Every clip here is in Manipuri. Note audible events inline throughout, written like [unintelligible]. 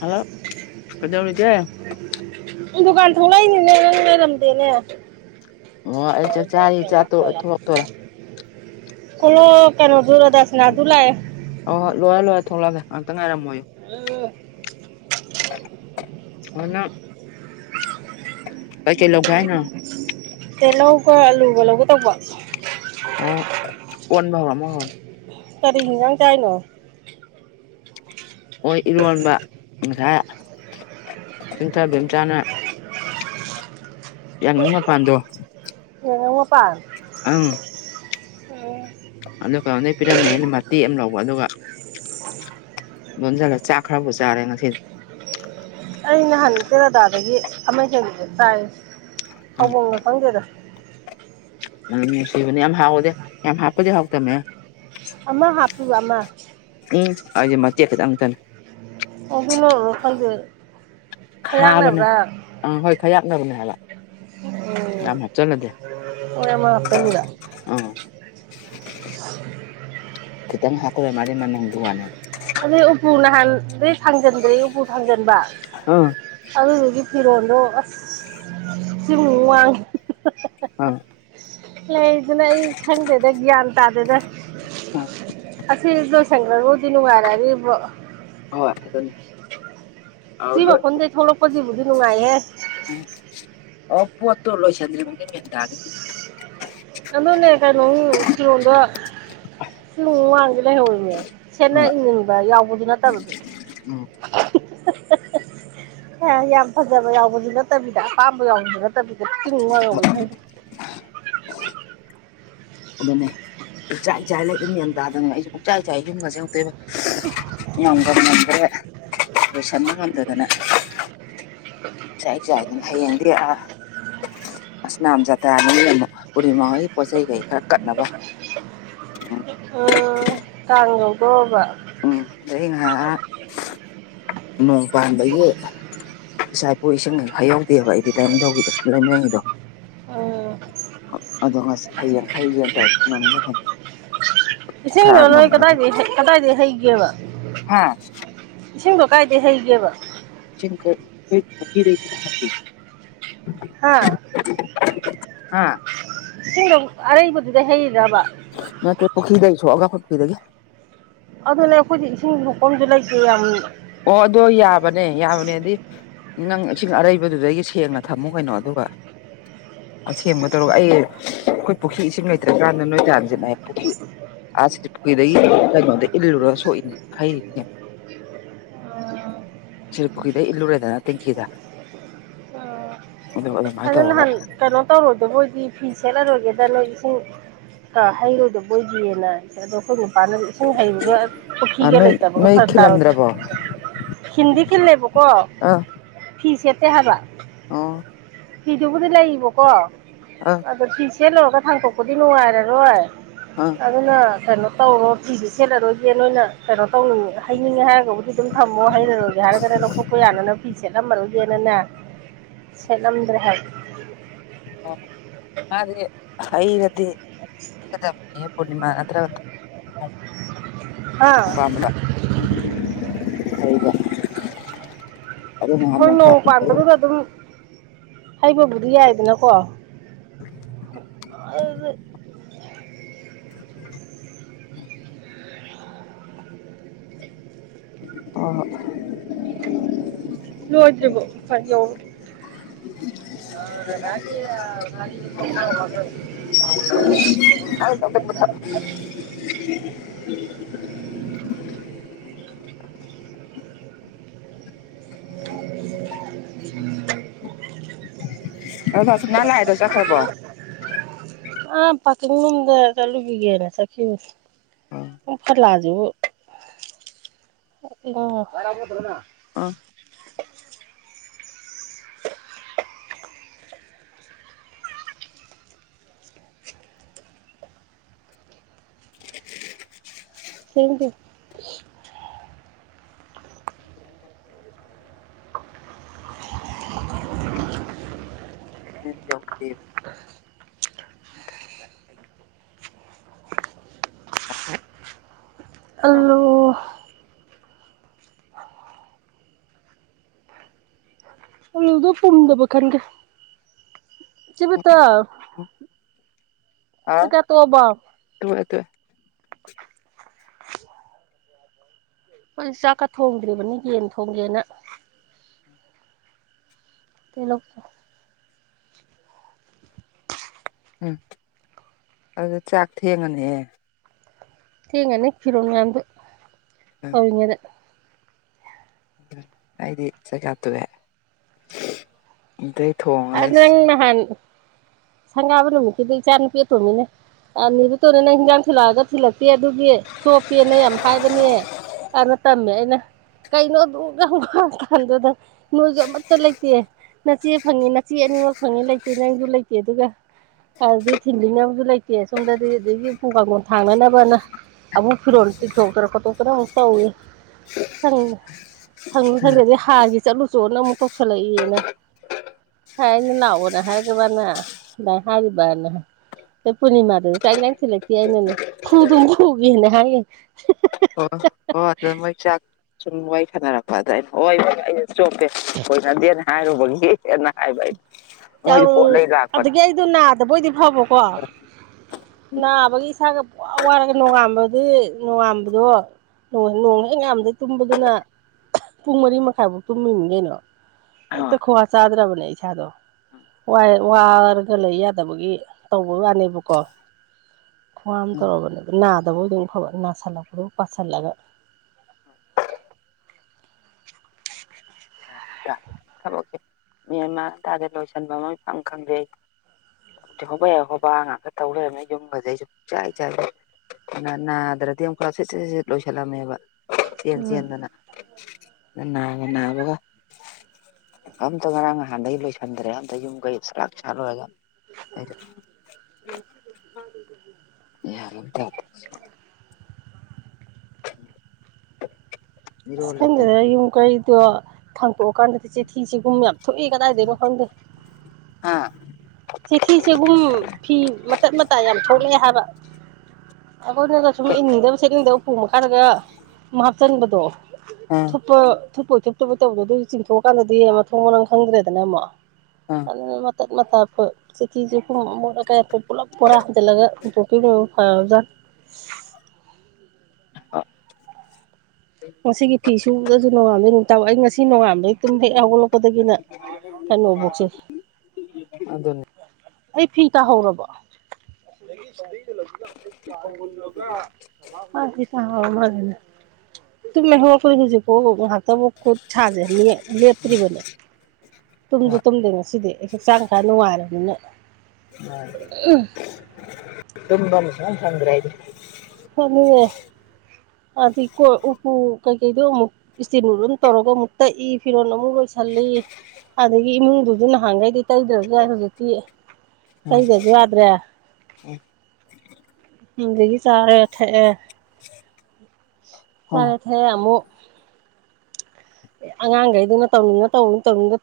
ꯍꯜꯂꯣ ꯀꯩꯗꯧꯔꯤꯒꯦ ꯑꯣꯂ ꯗꯨꯀꯥꯟ ꯊꯣꯛꯂꯛꯏꯅꯤꯅꯦ ꯅꯪ ꯂꯩꯔꯝꯗꯦꯅꯦ ꯑꯣ ꯑꯩ ꯆꯥꯛ ꯀ ꯆꯥꯔꯤ ꯆꯥꯛ ꯇꯣꯛꯑ ꯃ ꯊꯣꯛꯂꯛꯇꯣꯔꯦ ꯍꯂꯣ ꯀꯩꯅꯣ ꯖꯔꯣꯗꯁꯅꯥ ꯑꯗꯨꯨꯂꯌꯦ ꯑꯣ ꯍꯣꯏ ꯂꯣꯏꯔ ꯂꯣꯏꯔ ꯊꯣꯛꯂꯛꯑꯒꯦ ꯉꯥꯛꯇ ꯉꯥꯏꯝꯃꯦ ꯑ ꯑꯣꯅ ꯀꯩꯆꯂ ꯍꯥꯏꯥꯏꯅ ꯇꯤꯜꯍꯧꯒ ꯑꯂꯨꯒ ꯂꯧꯒ ꯇꯧꯕ ꯑꯣ ꯄꯟꯃ ꯍꯔ ꯑꯃ ꯍꯔ ꯀꯔꯤ ꯍꯤꯡꯖꯥꯡ ꯀꯥꯏꯅꯣ ꯍꯣꯏ ꯏꯔꯣꯟꯕ ꯉꯁꯥꯏ ꯆꯤꯡꯊꯕ ꯆꯥꯅ ꯌꯥꯝ ꯉꯉ ꯄꯗꯣ ꯋꯥꯄꯥꯟ ꯑꯪ ꯑꯗꯨ ꯀꯩꯅꯣꯝꯗꯩ ꯄꯤꯔꯝꯃꯦ ꯑꯅ ꯃꯇꯦꯛ ꯑꯃ ꯂꯧꯕ ꯑꯗꯨꯒ [unintelligible] [unintelligible] ꯂꯣꯟꯖꯂ ꯆꯥꯈꯔꯕꯨꯣ ꯆꯔꯦ ꯅꯁꯤ ꯑꯩ ꯅꯍꯥꯟ ꯇꯦꯔꯥꯗꯥꯗꯒꯤ ꯑꯃ ꯍꯦꯟꯕꯁꯦ ꯆꯥꯏ ꯑꯕꯣꯡꯒ ꯈꯪꯗꯦꯗ ꯑꯗꯨꯝ ꯅꯨꯡꯁꯤꯕꯅꯦ ꯌꯥꯝ ꯍꯥꯎꯋꯗꯦ ꯌꯥꯝ ꯍꯥꯞꯄꯗꯤ ꯍꯥꯎꯇꯕꯃꯦ ꯋꯥꯃ ꯎꯝ ꯑꯩꯗꯤꯦ ꯃꯇꯦꯛ ꯈꯤꯇꯪꯇꯅꯦ ꯑꯣꯕꯤꯅꯔꯣ ꯈꯪꯗꯦ ꯈꯌꯥꯡꯅꯕ꯭ꯔꯥ ꯐꯌꯥꯥꯛꯅꯔꯨꯅꯍꯂ ꯌꯥꯝꯃ ꯆꯂꯗ ꯃꯣꯏ ꯑꯃ ꯍꯥꯞꯆꯜꯂꯨꯔꯦ ꯑ ꯀꯈꯤꯇꯪ ꯍꯥꯀ꯭ꯔꯦ ꯃꯅꯤ ꯃꯅꯦꯅꯤꯡꯗꯨꯋꯥꯅꯦꯦ ꯑꯗꯨꯩ ꯎꯄ꯭ꯔꯨꯅꯍꯥꯟ ꯊꯥꯡꯖꯟꯕ꯭ꯔꯦ ꯎꯄ꯭ꯔꯨ ꯊꯥꯡꯖꯟꯕ ꯑ ꯑꯗꯨꯗꯨꯒꯤ ꯐꯤꯔꯣꯜꯗꯣ ꯑꯁ ꯁꯤꯃꯛ ꯋꯥꯡꯉꯤ ꯑꯪ ꯂꯩꯗꯅ ꯑꯩ ꯈꯪꯗꯦꯗ ꯒ꯭ꯌꯥꯟ ꯇꯥꯗꯦꯗ ꯎꯝ ꯑꯁꯤꯁꯗꯣ ꯁꯪꯀꯔ ꯃꯣꯗꯤꯅꯨꯒꯔꯦꯒꯤ ꯍꯣꯏ ꯑꯗꯨꯅꯦ ꯑꯧ ꯁꯤ ꯂꯣꯏ ꯃꯈꯐꯝꯗꯤꯦ ꯊꯣꯛꯂꯛꯄꯁꯤꯕꯨꯗꯤ ꯅꯨꯡꯉꯥꯏꯍꯦ ꯑꯣꯕꯨꯠꯇ ꯂꯣꯏ ꯆꯗ꯭ꯔꯦ ꯃꯗꯒꯦ ꯑꯗꯟꯅ ꯀꯥꯏꯩꯅꯣ ꯀꯤꯣꯗ ꯁ ꯃꯥꯡꯗꯤꯦ ꯂꯩꯍꯧꯔꯤꯅꯦ ꯁꯦꯠꯅ ꯍꯣꯏ ꯏꯪꯅꯤꯡꯕ ꯌꯥꯎꯕꯗꯨ ꯅꯠꯇꯕꯗ ꯎꯝ [unintelligible] ꯑꯦ ꯌꯥꯝ ꯐꯖꯕ ꯌꯥꯎꯕꯁꯨ ꯅꯠꯇꯕꯤꯗ ꯑꯄꯥꯝꯕ ꯌꯥꯎꯕꯁꯨ ꯅꯠꯇꯕꯤꯗ ꯆꯤꯡ ꯅꯨꯡꯉꯡꯉꯧꯕꯩ ꯈꯪꯗꯦ [unintelligible] ꯄꯨꯥꯛꯆꯆꯥ ꯏꯆꯥꯏ ꯂꯩ ꯑꯗꯨꯝ ꯃꯟ ꯇꯥꯗꯅ ꯑꯩꯁꯨꯦ ꯄꯨꯛꯆꯥꯏ ꯏꯆꯥꯏ ꯌꯨꯝꯒꯁꯨ ꯌꯥꯛꯇꯣꯏꯕ ꯌꯥꯝ ꯑꯗꯨ ꯁꯥꯅ ꯉꯥꯟꯗ ꯈ [inaudible] ꯆꯥꯏ ꯆꯥꯏ ꯑꯗꯨꯅ ꯍꯌꯦꯡꯗꯤ ꯑꯥ ꯑꯁ ꯃ ꯖꯥꯇꯥꯅꯤ ꯎꯔꯤꯃꯒꯤ ꯄꯣꯠ ꯆꯩꯩ ꯀꯩ ꯈꯔ ꯀꯠꯅꯕ ꯎꯝ ꯑꯣ ꯅꯪꯣ ꯀꯕ [inaudible] ꯎꯝ ꯑꯗꯩ ꯉꯥꯏꯍꯥꯛ ꯅꯣꯡ ꯄꯥꯟꯕꯒꯤ ꯏꯆꯥ ꯏꯄꯨ ꯏꯁꯤꯡ ꯐꯩꯍꯧꯗꯦꯕ ꯑꯩꯗꯤ ꯂꯥꯏꯅꯤꯡꯊꯧꯧꯒꯤꯗꯣ ꯂꯔꯃꯤꯔꯦꯟꯒꯤꯗꯣ ꯎꯝ ꯑꯗꯣ ꯉꯁꯤ ꯍꯌꯦꯡ ꯍꯌꯦꯡ ꯇꯧꯔ ꯉꯝꯖ ꯏꯁꯤꯡꯗꯣ ꯅꯣꯏ ꯀꯗꯥꯏꯗꯒꯤꯩ ꯀꯗꯥꯏꯗꯒꯤꯩ ꯍꯩꯒꯦꯕ ꯍꯥꯥ ꯏꯁꯤꯡꯗꯣ ꯀꯥꯏꯗꯩ ꯍꯩꯒꯦꯕ ꯆ ꯍꯥꯏ [unintelligible] ꯍꯥꯥ ꯑꯥ ꯏꯁꯤꯡꯗꯣ ꯑꯔꯩꯕꯗꯨꯗ ꯍꯩꯗꯕ ꯅꯠꯇꯦ ꯄꯨꯈ꯭ꯔꯤꯗꯒꯤ ꯁꯣꯛꯑꯒ ꯑꯩꯈꯣꯏ ꯄꯨꯈ꯭ꯔꯤꯗꯒꯤ ꯑꯗꯨꯅꯦ ꯑꯩꯈꯣꯏꯗꯤ ꯏꯁꯤꯡ ꯊꯣꯛꯐꯝꯐꯝꯁꯨ ꯂꯩꯇꯦ ꯌꯥꯝ ꯑꯣ ꯑ ꯑꯗꯨꯣ ꯌꯥꯕꯅꯦ ꯌꯥꯕꯅꯦꯗꯤ ꯅꯪ ꯏꯁꯤꯡ ꯑꯔꯩꯕꯗꯨꯗꯒꯤ ꯁꯦꯡꯅ ꯊꯝꯃꯨ ꯀꯩꯅꯣ ꯑꯗꯨꯒ ꯑꯁꯦꯡꯕ ꯇꯧꯔꯛ ꯑꯩ ꯑꯩꯈꯣꯏ ꯄꯨꯈ꯭ꯔꯤ ꯏꯁꯤꯡ ꯂꯩꯇ꯭ꯔꯀꯥꯟꯗ ꯅꯣꯏ ꯇꯥꯁꯤꯅ ꯄꯨꯈ꯭ꯔꯤ ꯑꯁꯄꯗ ꯏꯜꯂ ꯁ ꯍꯥꯏ [inaudible] ꯁꯤꯔꯄꯨꯈꯗ ꯏꯜꯂꯨꯨꯔꯦꯗꯅ ꯇꯦꯡꯤꯡꯀꯤꯗ ꯑꯗ ꯑꯗꯨ ꯑꯗꯨ ꯃꯥꯏ ꯇꯧꯔꯒ ꯀꯩꯅꯣ ꯇꯧꯔꯨꯗ ꯃꯣꯏꯗꯤ ꯐꯤ ꯁꯦꯠꯂꯔꯣꯏꯒꯦꯗ ꯅꯣꯏ ꯏꯁꯤꯡ ꯑ ꯍꯩꯔꯣꯏꯗꯕꯣꯏꯒꯤꯦꯅ ꯑꯗꯣ ꯑꯩꯈꯣꯏ ꯃꯄꯥꯟꯗ ꯏꯁꯤꯡ ꯍꯩꯔꯒ ꯄꯨꯈ꯭ꯒ ꯅꯣꯏ ꯂꯩꯇꯕꯒ ꯅꯣꯏ ꯐꯔ ꯇꯥꯔꯗꯦ ꯈꯤꯜꯂꯝꯗ꯭ꯔꯕꯣ ꯍꯤꯟꯗꯤ ꯀꯤꯟ ꯂꯩꯕ ꯀꯣ ꯐꯤꯤꯁꯦꯇ ꯍꯕ ꯑ [inaudible] ꯐꯤꯗꯨꯕꯨꯗꯤ ꯂꯩꯕꯀꯣ ꯑꯥ ꯑꯗꯣ ꯐꯤꯁꯦ ꯂꯧꯣꯏꯔꯒ ꯊꯥꯡꯇꯣꯛꯄꯗꯤ ꯅꯨꯡꯉꯥꯏꯔꯔꯣꯏ ꯑꯥ ꯑꯗꯨꯅ ꯀꯩꯅꯣ ꯇꯧꯔꯣ ꯐꯤꯗꯤꯦ ꯁꯦꯠꯂꯔꯣꯏꯁꯦ ꯅꯣꯏꯅ ꯀꯩꯅꯣ ꯇꯧꯅꯤꯡ ꯍꯩꯅꯤꯡꯉꯦ ꯍꯥꯏꯔꯒꯕꯨꯗꯤ ꯑꯗꯨꯝ ꯊꯝꯃꯣ ꯍꯩꯔꯒꯦ ꯍꯥꯏꯔꯒꯔ ꯂꯧꯈꯠꯄ ꯌꯥꯅꯅꯕ ꯐꯤꯁꯦ ꯁꯦꯠꯂꯝꯃꯔꯨꯗꯦꯅꯅꯦ ꯁꯦꯠꯂꯝꯗ꯭ꯔꯦ ꯍꯥꯏꯕ ꯑꯣ ꯃꯥꯗꯤ ꯍꯔꯗꯤ ꯄ ꯄꯨꯔꯅꯤꯃꯥ ꯅꯠꯇ ꯑꯥ ꯀꯝꯂ ꯍꯥꯏꯕ ꯑꯗꯨ ꯍꯣꯏ ꯅ ꯅꯣꯡ ꯄꯥꯟꯕꯗꯨꯗ ꯑꯗꯨꯝ ꯍꯩꯕꯕꯨꯗꯤ ꯌꯥꯏꯗꯅꯀꯣ ꯑꯗꯨ ꯑ [unintelligible] ꯂꯣꯏꯗ꯭ꯔꯤꯕꯣ ꯐꯔ ꯌꯧ ꯍ [inaudible] ꯇ ꯀ [unintelligible] [inaudible] ꯎ [unintelligible] ꯎꯝ ꯑꯁꯨꯅ ꯂꯥꯛꯑꯗ ꯆꯈ꯭ꯔꯕꯣ ꯑ ꯄꯥꯀꯤꯡꯂꯣꯝꯗ ꯆꯠꯂꯨꯈꯤꯒꯦꯅꯦ ꯆꯠꯈꯤꯕꯅꯤ ꯐꯠꯂꯁꯨ ꯑ [inaudible] [unintelligible] [inaudible] [unintelligible] [inaudible] ꯊꯦꯡꯗꯤ [unintelligible] ꯌꯧꯈ꯭ꯔꯦꯕ [unintelligible] [unintelligible] ꯑꯂꯨꯗꯨ ꯄꯨꯝꯗꯕ ꯈꯟꯒꯦ ꯏꯆꯦ ꯕꯇ ꯑꯥ [unintelligible] [unintelligible] ꯍꯣꯏ ꯆꯥꯛꯀ ꯊꯣꯡꯗ꯭ꯔꯤꯕꯅꯤ ꯌꯦꯟ ꯊꯣꯡꯒꯦꯅ [unintelligible] ꯎꯝ ꯑꯗꯨꯗ ꯆꯥꯛ ꯊꯦꯡꯉꯅꯤꯍꯦ ꯊꯦꯡꯉꯥꯅꯤ [unintelligible] ꯑꯩꯗꯤ ꯆꯥꯛ ꯆꯥꯇꯣꯛꯑꯦ ꯑꯗꯣ ꯅꯪ ꯅꯍꯥꯟ [unintelligible] ꯁꯪꯒꯥꯕ ꯅꯨꯃꯤꯠꯀꯤꯗꯨ ꯏꯆꯥ ꯅꯨꯄꯤ ꯑꯇꯣꯝꯕꯤꯅꯦ ꯑꯅꯤꯕꯨ ꯇꯣꯔ ꯅꯪ ꯍꯤꯟꯖꯥꯡ ꯊꯤꯜꯂꯛꯑꯒ ꯊꯤꯜꯂꯛꯇꯦ ꯑꯗꯨꯒꯤ ꯆꯣꯛꯞꯄꯦꯅ ꯌꯥꯝ ꯍꯥꯏꯕꯅꯦ ꯑꯅ ꯇꯝꯃꯦ ꯑꯩꯅ ꯀꯩꯅꯣ ꯑꯗꯨ [unintelligible] ꯅꯣꯏꯁꯨ ꯑꯃꯠꯇ ꯂꯩꯇꯦ ꯅꯆꯦ ꯐꯪꯉꯤ ꯅꯆꯦ ꯑꯅꯤꯃꯛ ꯐꯪꯉꯦ ꯂꯩꯇꯦ ꯅꯪꯁꯨ ꯂꯩꯇꯦ ꯑꯗꯨꯒ ꯑꯗꯨꯗꯤ ꯊꯤꯟꯕꯤꯅꯕꯁꯨ ꯂꯩꯇꯦ ꯁꯣꯝꯗꯗꯤ ꯑꯗꯨꯗꯒꯤ ꯎꯄꯨ ꯀꯥꯡꯊꯣꯡ ꯊꯥꯡꯅꯅꯕꯅ ꯍꯥꯏꯅ ꯑꯃꯨꯛ ꯐꯤꯔꯣꯜ ꯇꯤꯟꯊꯣꯛꯇꯔ ꯈꯣꯠꯇꯣꯛ ꯇꯅ ꯑꯃꯨꯛ ꯇꯧꯋꯦ ꯁꯪ ꯁꯪꯁꯨ ꯁꯪꯗꯦꯗꯤ ꯍꯥꯔꯒꯤ ꯆꯠꯂꯨ ꯆꯣꯅ ꯑꯃꯨꯛ ꯇꯧꯁꯜꯂꯛꯏꯌꯦꯅ ꯍꯥꯏ ꯑꯩꯅ ꯂꯥꯛꯑꯣꯅꯦ ꯍꯥꯏꯔꯒ ꯃꯥꯅ ꯑꯗꯥꯏ ꯍꯥꯏꯔꯔꯤꯕꯅ ꯑꯩ ꯄꯨꯔꯅꯤꯃꯥꯗꯁꯨ ꯆꯥꯛ ꯍꯤꯖꯥꯡ ꯊꯤꯜꯂꯛꯇꯦ ꯑꯩꯅꯅꯦ ꯐꯨꯗꯨꯝ ꯄꯨꯨꯒꯅ ꯍꯥꯏꯈꯤꯕꯅꯦ ꯑꯣ ꯑꯣ ꯑꯗꯨ ꯃꯣꯏ ꯆꯥꯛ ꯁꯨꯝ ꯋꯥꯔꯤ ꯁꯥꯅꯔꯛꯄ ꯑꯗꯨꯥꯏ ꯆꯣꯞꯄꯦ ꯀꯣꯏꯅꯗꯦꯅ ꯍꯥꯏꯔꯨꯕꯒꯤꯅ ꯍꯥꯏꯕ ꯑꯩ ꯃꯣꯏꯗꯤ ꯄꯣꯠ ꯂꯩ ꯂꯥꯛꯄꯅꯦ ꯑꯗꯨꯒꯤ ꯑꯩꯗꯨ ꯅꯥꯗꯕꯣꯏꯗꯤ ꯐꯕꯀꯣ ꯅꯥꯕꯒꯤ ꯏꯁꯥꯒ ꯋꯥꯔꯒ ꯅꯣꯡꯉꯥꯝꯕꯒꯤ ꯅꯣꯡꯉꯥꯝꯕꯗꯣ ꯅꯣꯡ ꯍꯦꯛ ꯉꯥꯝꯗꯩ ꯇꯨꯝꯕꯗꯨꯅ ꯄꯨꯡ ꯃꯔꯤ ꯃꯈꯥꯏꯐꯥꯎ ꯇꯨꯝꯃꯤꯅꯤ ꯀꯩꯅꯣ ꯍꯦꯛꯇ ꯈꯨꯋꯥ ꯆꯥꯗ꯭ꯔꯕꯅꯦ ꯏꯁꯥꯗꯣ ꯋꯥꯔꯒ ꯂꯩ ꯌꯥꯗꯕꯒꯤ ꯇꯧꯕꯩ ꯋꯥꯅꯦꯕꯀꯣ ꯈꯨꯋꯥ ꯑꯃ ꯇꯩꯔꯕꯅ ꯅꯥꯗꯕ ꯑꯣꯏꯔꯗꯤ ꯐꯕ ꯅꯥꯜꯂꯛꯄꯒ ꯄꯁꯤꯜꯂꯒ ꯊꯕꯛꯁꯦ ꯃꯦꯟꯃꯥ ꯑꯃ ꯇꯥꯗꯦ ꯂꯣꯏꯁꯤꯟꯕ ꯑꯃ ꯏꯈꯪꯗꯦ ꯑꯩ ꯍꯣꯕ ꯌꯥꯏ ꯍꯣꯕ ꯉꯥꯏꯥꯛ ꯇꯧ ꯂꯩꯔꯝꯃꯦ ꯌꯨꯝꯒꯁ ꯑꯩꯁꯨ ꯄꯨꯡ ꯆꯥꯏꯔꯦ ꯑꯗꯨ ꯅꯥꯗ꯭ꯔꯗꯤ ꯑꯃꯛ ꯈꯔ ꯁꯨꯠ ꯁꯠ ꯁꯠ ꯂꯣꯏꯁꯤꯜꯂꯝꯃꯦꯕ ꯆꯦꯟ ꯆꯦꯟꯗꯅ ꯑꯗ ꯅꯥꯒ ꯅꯥꯕꯒ ꯑꯝꯇ ꯉꯔꯥꯡ ꯅꯍꯥꯟꯗꯒꯤ ꯂꯣꯏꯁꯟꯗ꯭ꯔꯦ ꯑꯝꯇ ꯌꯨꯝ ꯀꯩ ꯆꯥꯛꯂꯥꯛ ꯁꯥꯂꯣꯏꯔꯒ [unintelligible] [unintelligible] [inaudible] ꯑꯁ ꯂꯩꯇꯝ ꯈꯟꯗꯦꯗ ꯌꯨꯝ ꯀꯩꯗꯣ ꯊꯥꯡꯇꯣꯛꯑꯀꯥꯟꯗꯗꯤ ꯆꯤꯊꯤꯆꯦꯒꯨꯝ ꯌꯥꯝ ꯊꯨꯏ ꯀꯗꯥꯏꯗꯩꯅꯣ ꯈꯪꯗꯦ ꯍꯥꯥ ꯆꯤꯊꯤ ꯆꯦꯒꯨꯝ ꯐꯤ ꯃꯇꯠ ꯃꯇꯥꯏ ꯌꯥꯝ ꯊꯣꯛꯂꯛꯑꯦ ꯍꯥꯏꯕ ꯑꯩꯈꯣꯏꯅꯁꯨ ꯁꯨꯝ ꯀꯩ ꯏꯟꯅꯤꯡꯗꯕ ꯁꯦꯠꯅꯤꯡꯗꯕ ꯎꯄꯨ ꯃꯈꯜꯔꯒ ꯍꯥꯞꯆꯤꯟꯕꯗꯣ ꯑ ꯊꯨꯞꯄ ꯊꯨꯞꯄ ꯊꯨꯞꯇꯕꯣꯏ ꯇꯧꯕꯗꯣ ꯑꯗꯨ ꯆꯤꯡꯊꯣꯛꯑꯀꯥꯟꯗꯗꯤ ꯃꯊꯣꯡ ꯃꯅꯪ ꯈꯪꯗ꯭ꯔꯦꯗꯅ ꯑꯃꯨꯛ ꯑꯗꯨꯅ ꯃꯇꯠ ꯃꯇꯥ ꯑꯩꯈꯣꯏ ꯆꯤꯊꯤ ꯆꯦꯈꯨꯝ ꯄꯨꯂꯞ ꯕꯣꯔꯥ ꯍꯥꯟꯖꯤꯜꯂꯒ ꯑꯗꯨꯅꯕꯨ ꯐꯔ ꯖꯠꯅꯦ [unintelligible] ꯉꯁꯤꯒꯤ ꯐꯤ ꯁꯨꯕꯗꯁꯨ ꯅꯣꯉꯥꯟꯕꯗꯩ ꯅꯨꯃꯤꯠ ꯇꯥꯕ ꯐꯧ ꯑꯩ ꯉꯁꯤ ꯁꯤ ꯅꯣꯡꯉꯥꯟꯕꯩ ꯇꯨꯝ ꯍꯦꯛ ꯍꯧꯒꯠꯂꯛꯄꯗꯒꯤꯅ ꯀꯩꯅꯣꯕꯣꯛꯁꯦ ꯑꯗꯨ ꯑꯗꯨꯅꯤ ꯑꯩ ꯐꯤ ꯇꯥꯍꯧꯔꯕꯣ ꯆꯅ ꯑꯗꯨꯝꯍ ꯑꯩꯈꯣꯏꯔꯨꯖꯤꯀꯣ ꯉꯥꯏꯍꯥꯛꯇꯕꯨ ꯈꯨꯠ ꯁꯥꯥꯁꯦ ꯂꯦꯞꯇ꯭ꯔꯤꯕꯅꯦ ꯇꯨꯝꯁꯨ ꯍꯣꯏ ꯇꯨꯝꯗꯦ ꯉꯁꯤꯗꯤ ꯑꯩ ꯍꯛꯆꯥꯡ ꯈꯔ ꯅꯨꯡꯉꯥꯏꯔꯕꯅꯤꯅ ꯑ ꯇꯒꯝꯁ ꯆꯪꯗ꯭ꯔ ꯍꯥꯏꯗꯤ ꯐꯃꯣ ꯑꯩ ꯀꯣꯏ ꯎꯄꯨ ꯀꯩꯀꯩꯗꯨꯣ ꯑꯃꯨꯛ ꯏꯇꯤꯝ ꯇꯧꯔꯒ ꯑꯃꯨꯛ ꯇꯛꯏ ꯐꯤꯔꯣꯟꯜ ꯑꯃꯨꯛ ꯂꯣꯏ ꯁꯂꯤ ꯑꯗꯒꯤ ꯏꯃꯨꯡꯗꯨꯁꯨ ꯅꯍꯥꯟꯈꯩꯗꯤ ꯇꯩꯗ꯭ꯔꯕꯁꯨ ꯌꯥꯏ ꯍꯧꯖꯤꯛꯇꯤ ꯎꯝ ꯀꯩꯗꯁꯨ ꯌꯥꯗ꯭ꯔꯦ ꯗꯒꯤ ꯆꯔꯦ ꯊꯦ ꯆꯔꯦ ꯍꯣ ꯊꯦ ꯑꯃꯃꯨꯛ ꯑꯉꯥꯡꯈꯩꯗꯨꯅ ꯇꯧꯅꯤꯡꯅ ꯇꯧ ꯇꯧꯅꯤꯡꯗ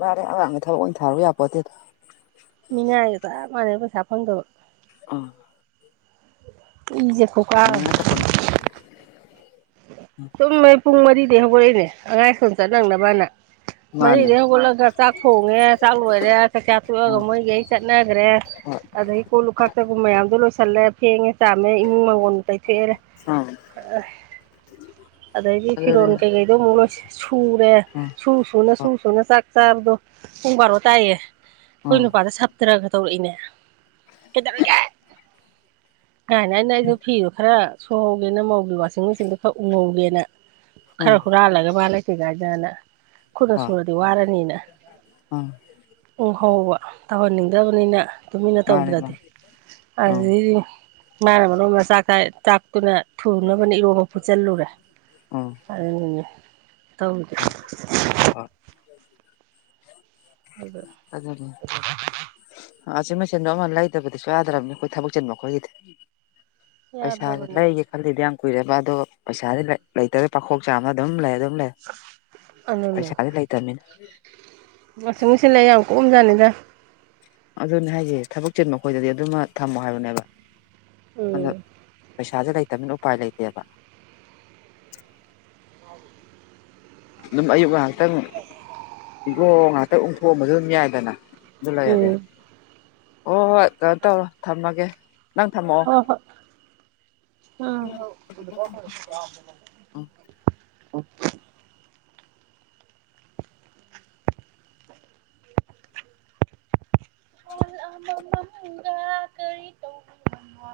ꯃꯥꯔꯦ ꯑꯉꯥꯡꯒꯤ ꯊꯕꯛ ꯑꯣꯏꯅ ꯊꯥꯔꯨ ꯌꯥꯄꯣꯠꯇꯦꯗ ꯃꯤꯅꯒꯦꯗ ꯃꯥꯅꯦ ꯄꯩꯁꯥ ꯐꯪꯗꯕ ꯑꯥ ꯎꯝ ꯅꯤꯡꯉ ꯆꯄꯅꯤ ꯆꯨꯝꯃꯦ ꯄꯨꯡ ꯃꯔꯤꯗꯒꯤ ꯍꯧꯔꯛꯏꯅꯦ ꯑꯉꯥꯏ ꯁꯣꯝ ꯆꯠ ꯅꯪꯅꯕꯅ ꯍ ꯃꯔꯤꯗꯩ ꯍꯧꯒꯠꯂꯒ ꯆꯥꯛ ꯊꯣꯡꯉꯦ ꯆꯥꯛ ꯂꯣꯏꯔꯦ ꯆꯥꯛꯆꯥ ꯇꯣꯛꯑꯒ ꯎꯝ ꯃꯣꯏꯒꯤ ꯑꯩ ꯆꯠꯅꯈ꯭ꯔꯦ ꯍꯣꯏ ꯑꯗꯒꯤ ꯀꯣꯜꯂꯨ ꯈꯛꯇꯒ ꯃꯌꯥꯝꯗꯣ ꯂꯣꯏꯁꯤ ꯆꯠꯂꯦ ꯐꯦꯡꯉꯦ ꯆꯥꯝꯃꯦ ꯏꯃꯨꯡ ꯃꯪꯒꯣꯟ ꯇꯩꯊꯣꯛꯑꯦꯔ ꯎꯝ ꯑꯗꯩꯗꯤ ꯑꯗꯨꯅꯦ ꯐꯤꯔꯣꯟꯜ ꯀꯩꯀꯩꯗꯣ ꯑꯃꯨꯛ ꯂꯣꯏ ꯁꯨꯔꯦ ꯎꯝ ꯁꯨ ꯁꯨꯅ ꯁꯨ ꯍꯣꯏ ꯁꯨꯅ ꯆꯥ ꯆꯥꯛꯔꯗꯣ ꯄꯨꯡꯕꯥꯔꯣ ꯇꯥꯏꯌꯦ ꯀꯣꯏ ꯎꯝ ꯅꯨꯄꯥꯗ ꯁꯥꯞꯇ꯭ꯔꯒ ꯇꯧꯔꯛꯏꯅꯦ ꯀꯅꯦ ꯑꯩꯅ [unintelligible] ꯑꯩꯗꯣ ꯐꯤꯗꯣ ꯈꯔ ꯁꯨꯍꯧꯒꯦꯅ ꯃꯧꯒꯦ ꯋꯥꯁꯤꯡ ꯃꯦꯆꯤꯟꯗꯣ ꯈꯔ ꯎꯍꯧꯒꯦꯅ ꯈꯔ ꯎꯝ ꯍꯨꯔꯥꯜꯂꯒ ꯃꯥꯕꯥ ꯂꯩꯇꯦ ꯀꯥꯏꯗꯅ ꯈꯨꯅ ꯁꯨꯔꯗꯤ ꯋꯥꯔꯅꯤꯅꯦ ꯑꯥ ꯄ ꯍꯧꯕ ꯇꯧꯍꯟꯅꯤꯡꯗꯕꯅꯤꯅ ꯇꯨꯃꯤꯟꯅ ꯃꯥꯅꯦ ꯇꯧꯗ꯭ꯔꯗꯤ ꯃꯥꯅꯦ ꯎꯝ ꯑꯗꯨꯗꯒꯤꯗꯤ ꯃꯥꯅ ꯃꯆꯥꯥꯛ ꯆꯥꯛꯇꯨꯅ ꯊꯨꯅꯕꯅꯦ ꯏꯔꯣ ꯐꯨꯠꯆꯜꯂꯨꯔꯦ ꯎꯝ ꯑꯗꯨ ꯇꯧꯒꯦ ꯍꯣꯏ ꯍꯣꯏ ꯑꯗ ꯑ ꯑꯆꯤꯟ ꯃꯆꯦꯟꯗꯣ ꯑꯃ ꯂꯩꯗꯕꯗꯤꯁꯨ ꯌꯥꯗ꯭ꯔꯕꯅꯤ ꯑꯩꯈꯣꯏ ꯊꯕꯛ ꯆꯤꯟꯕ ꯑꯩꯈꯣꯏꯒꯤꯗꯤ ꯄꯩꯁꯥ ꯌꯥꯗ꯭ꯔꯕꯅꯦ ꯂꯩꯒꯦ ꯈꯜꯗꯤ ꯀꯨꯏꯔꯔꯕ ꯑꯗꯣ ꯄꯩꯁꯥꯗꯤ ꯂꯩꯇ꯭ꯔ ꯄꯥꯈꯣꯛ ꯆꯥꯝꯅ ꯑꯗꯨꯝ ꯂꯩ ꯑꯗꯨꯝ ꯂꯩ ꯄꯩꯁꯥꯗꯤ ꯂꯩ ꯇꯃꯤ ꯃꯁꯤꯡꯁꯤꯜꯂ ꯌꯥꯝ ꯀꯨꯞꯑꯝꯖꯥꯠꯅꯤꯗ ꯑꯗꯨꯅꯦ ꯍꯥꯏꯁꯦ ꯊꯕꯛ ꯆꯤꯟ ꯃꯈꯣꯏꯗꯗꯤ ꯑꯗꯨꯃ ꯊꯝꯃꯣ ꯍꯥꯏꯕꯅꯦꯕ ꯎꯝ ꯑꯗꯣ ꯄꯩꯁꯥꯁꯦ ꯂꯩꯇꯕꯅ ꯎꯄꯥꯏ ꯂꯩꯇꯦꯕ ꯑꯗꯨꯝ ꯑꯌꯨꯛ ꯉꯍꯥꯛꯇꯪ ꯏꯒꯣ ꯉꯍꯥꯛꯇꯪ ꯑꯣꯟꯊꯣꯛꯑꯝꯕꯁꯨ ꯑꯗꯨꯝ ꯌꯥꯏꯗꯅ ꯑꯗꯨ ꯂꯩꯔꯒꯦ ꯎꯝ ꯍꯣꯏ ꯍꯣꯏ ꯀꯩꯅꯣ ꯇꯧꯔꯣ ꯊꯝꯃꯒꯦ ꯅꯪ ꯊꯝꯃꯣ ꯑ ꯑꯣ ꯎꯝ ꯜ ꯑꯃ ꯃꯃꯒ ꯀꯔꯤ ꯇꯧꯕꯏꯃꯣ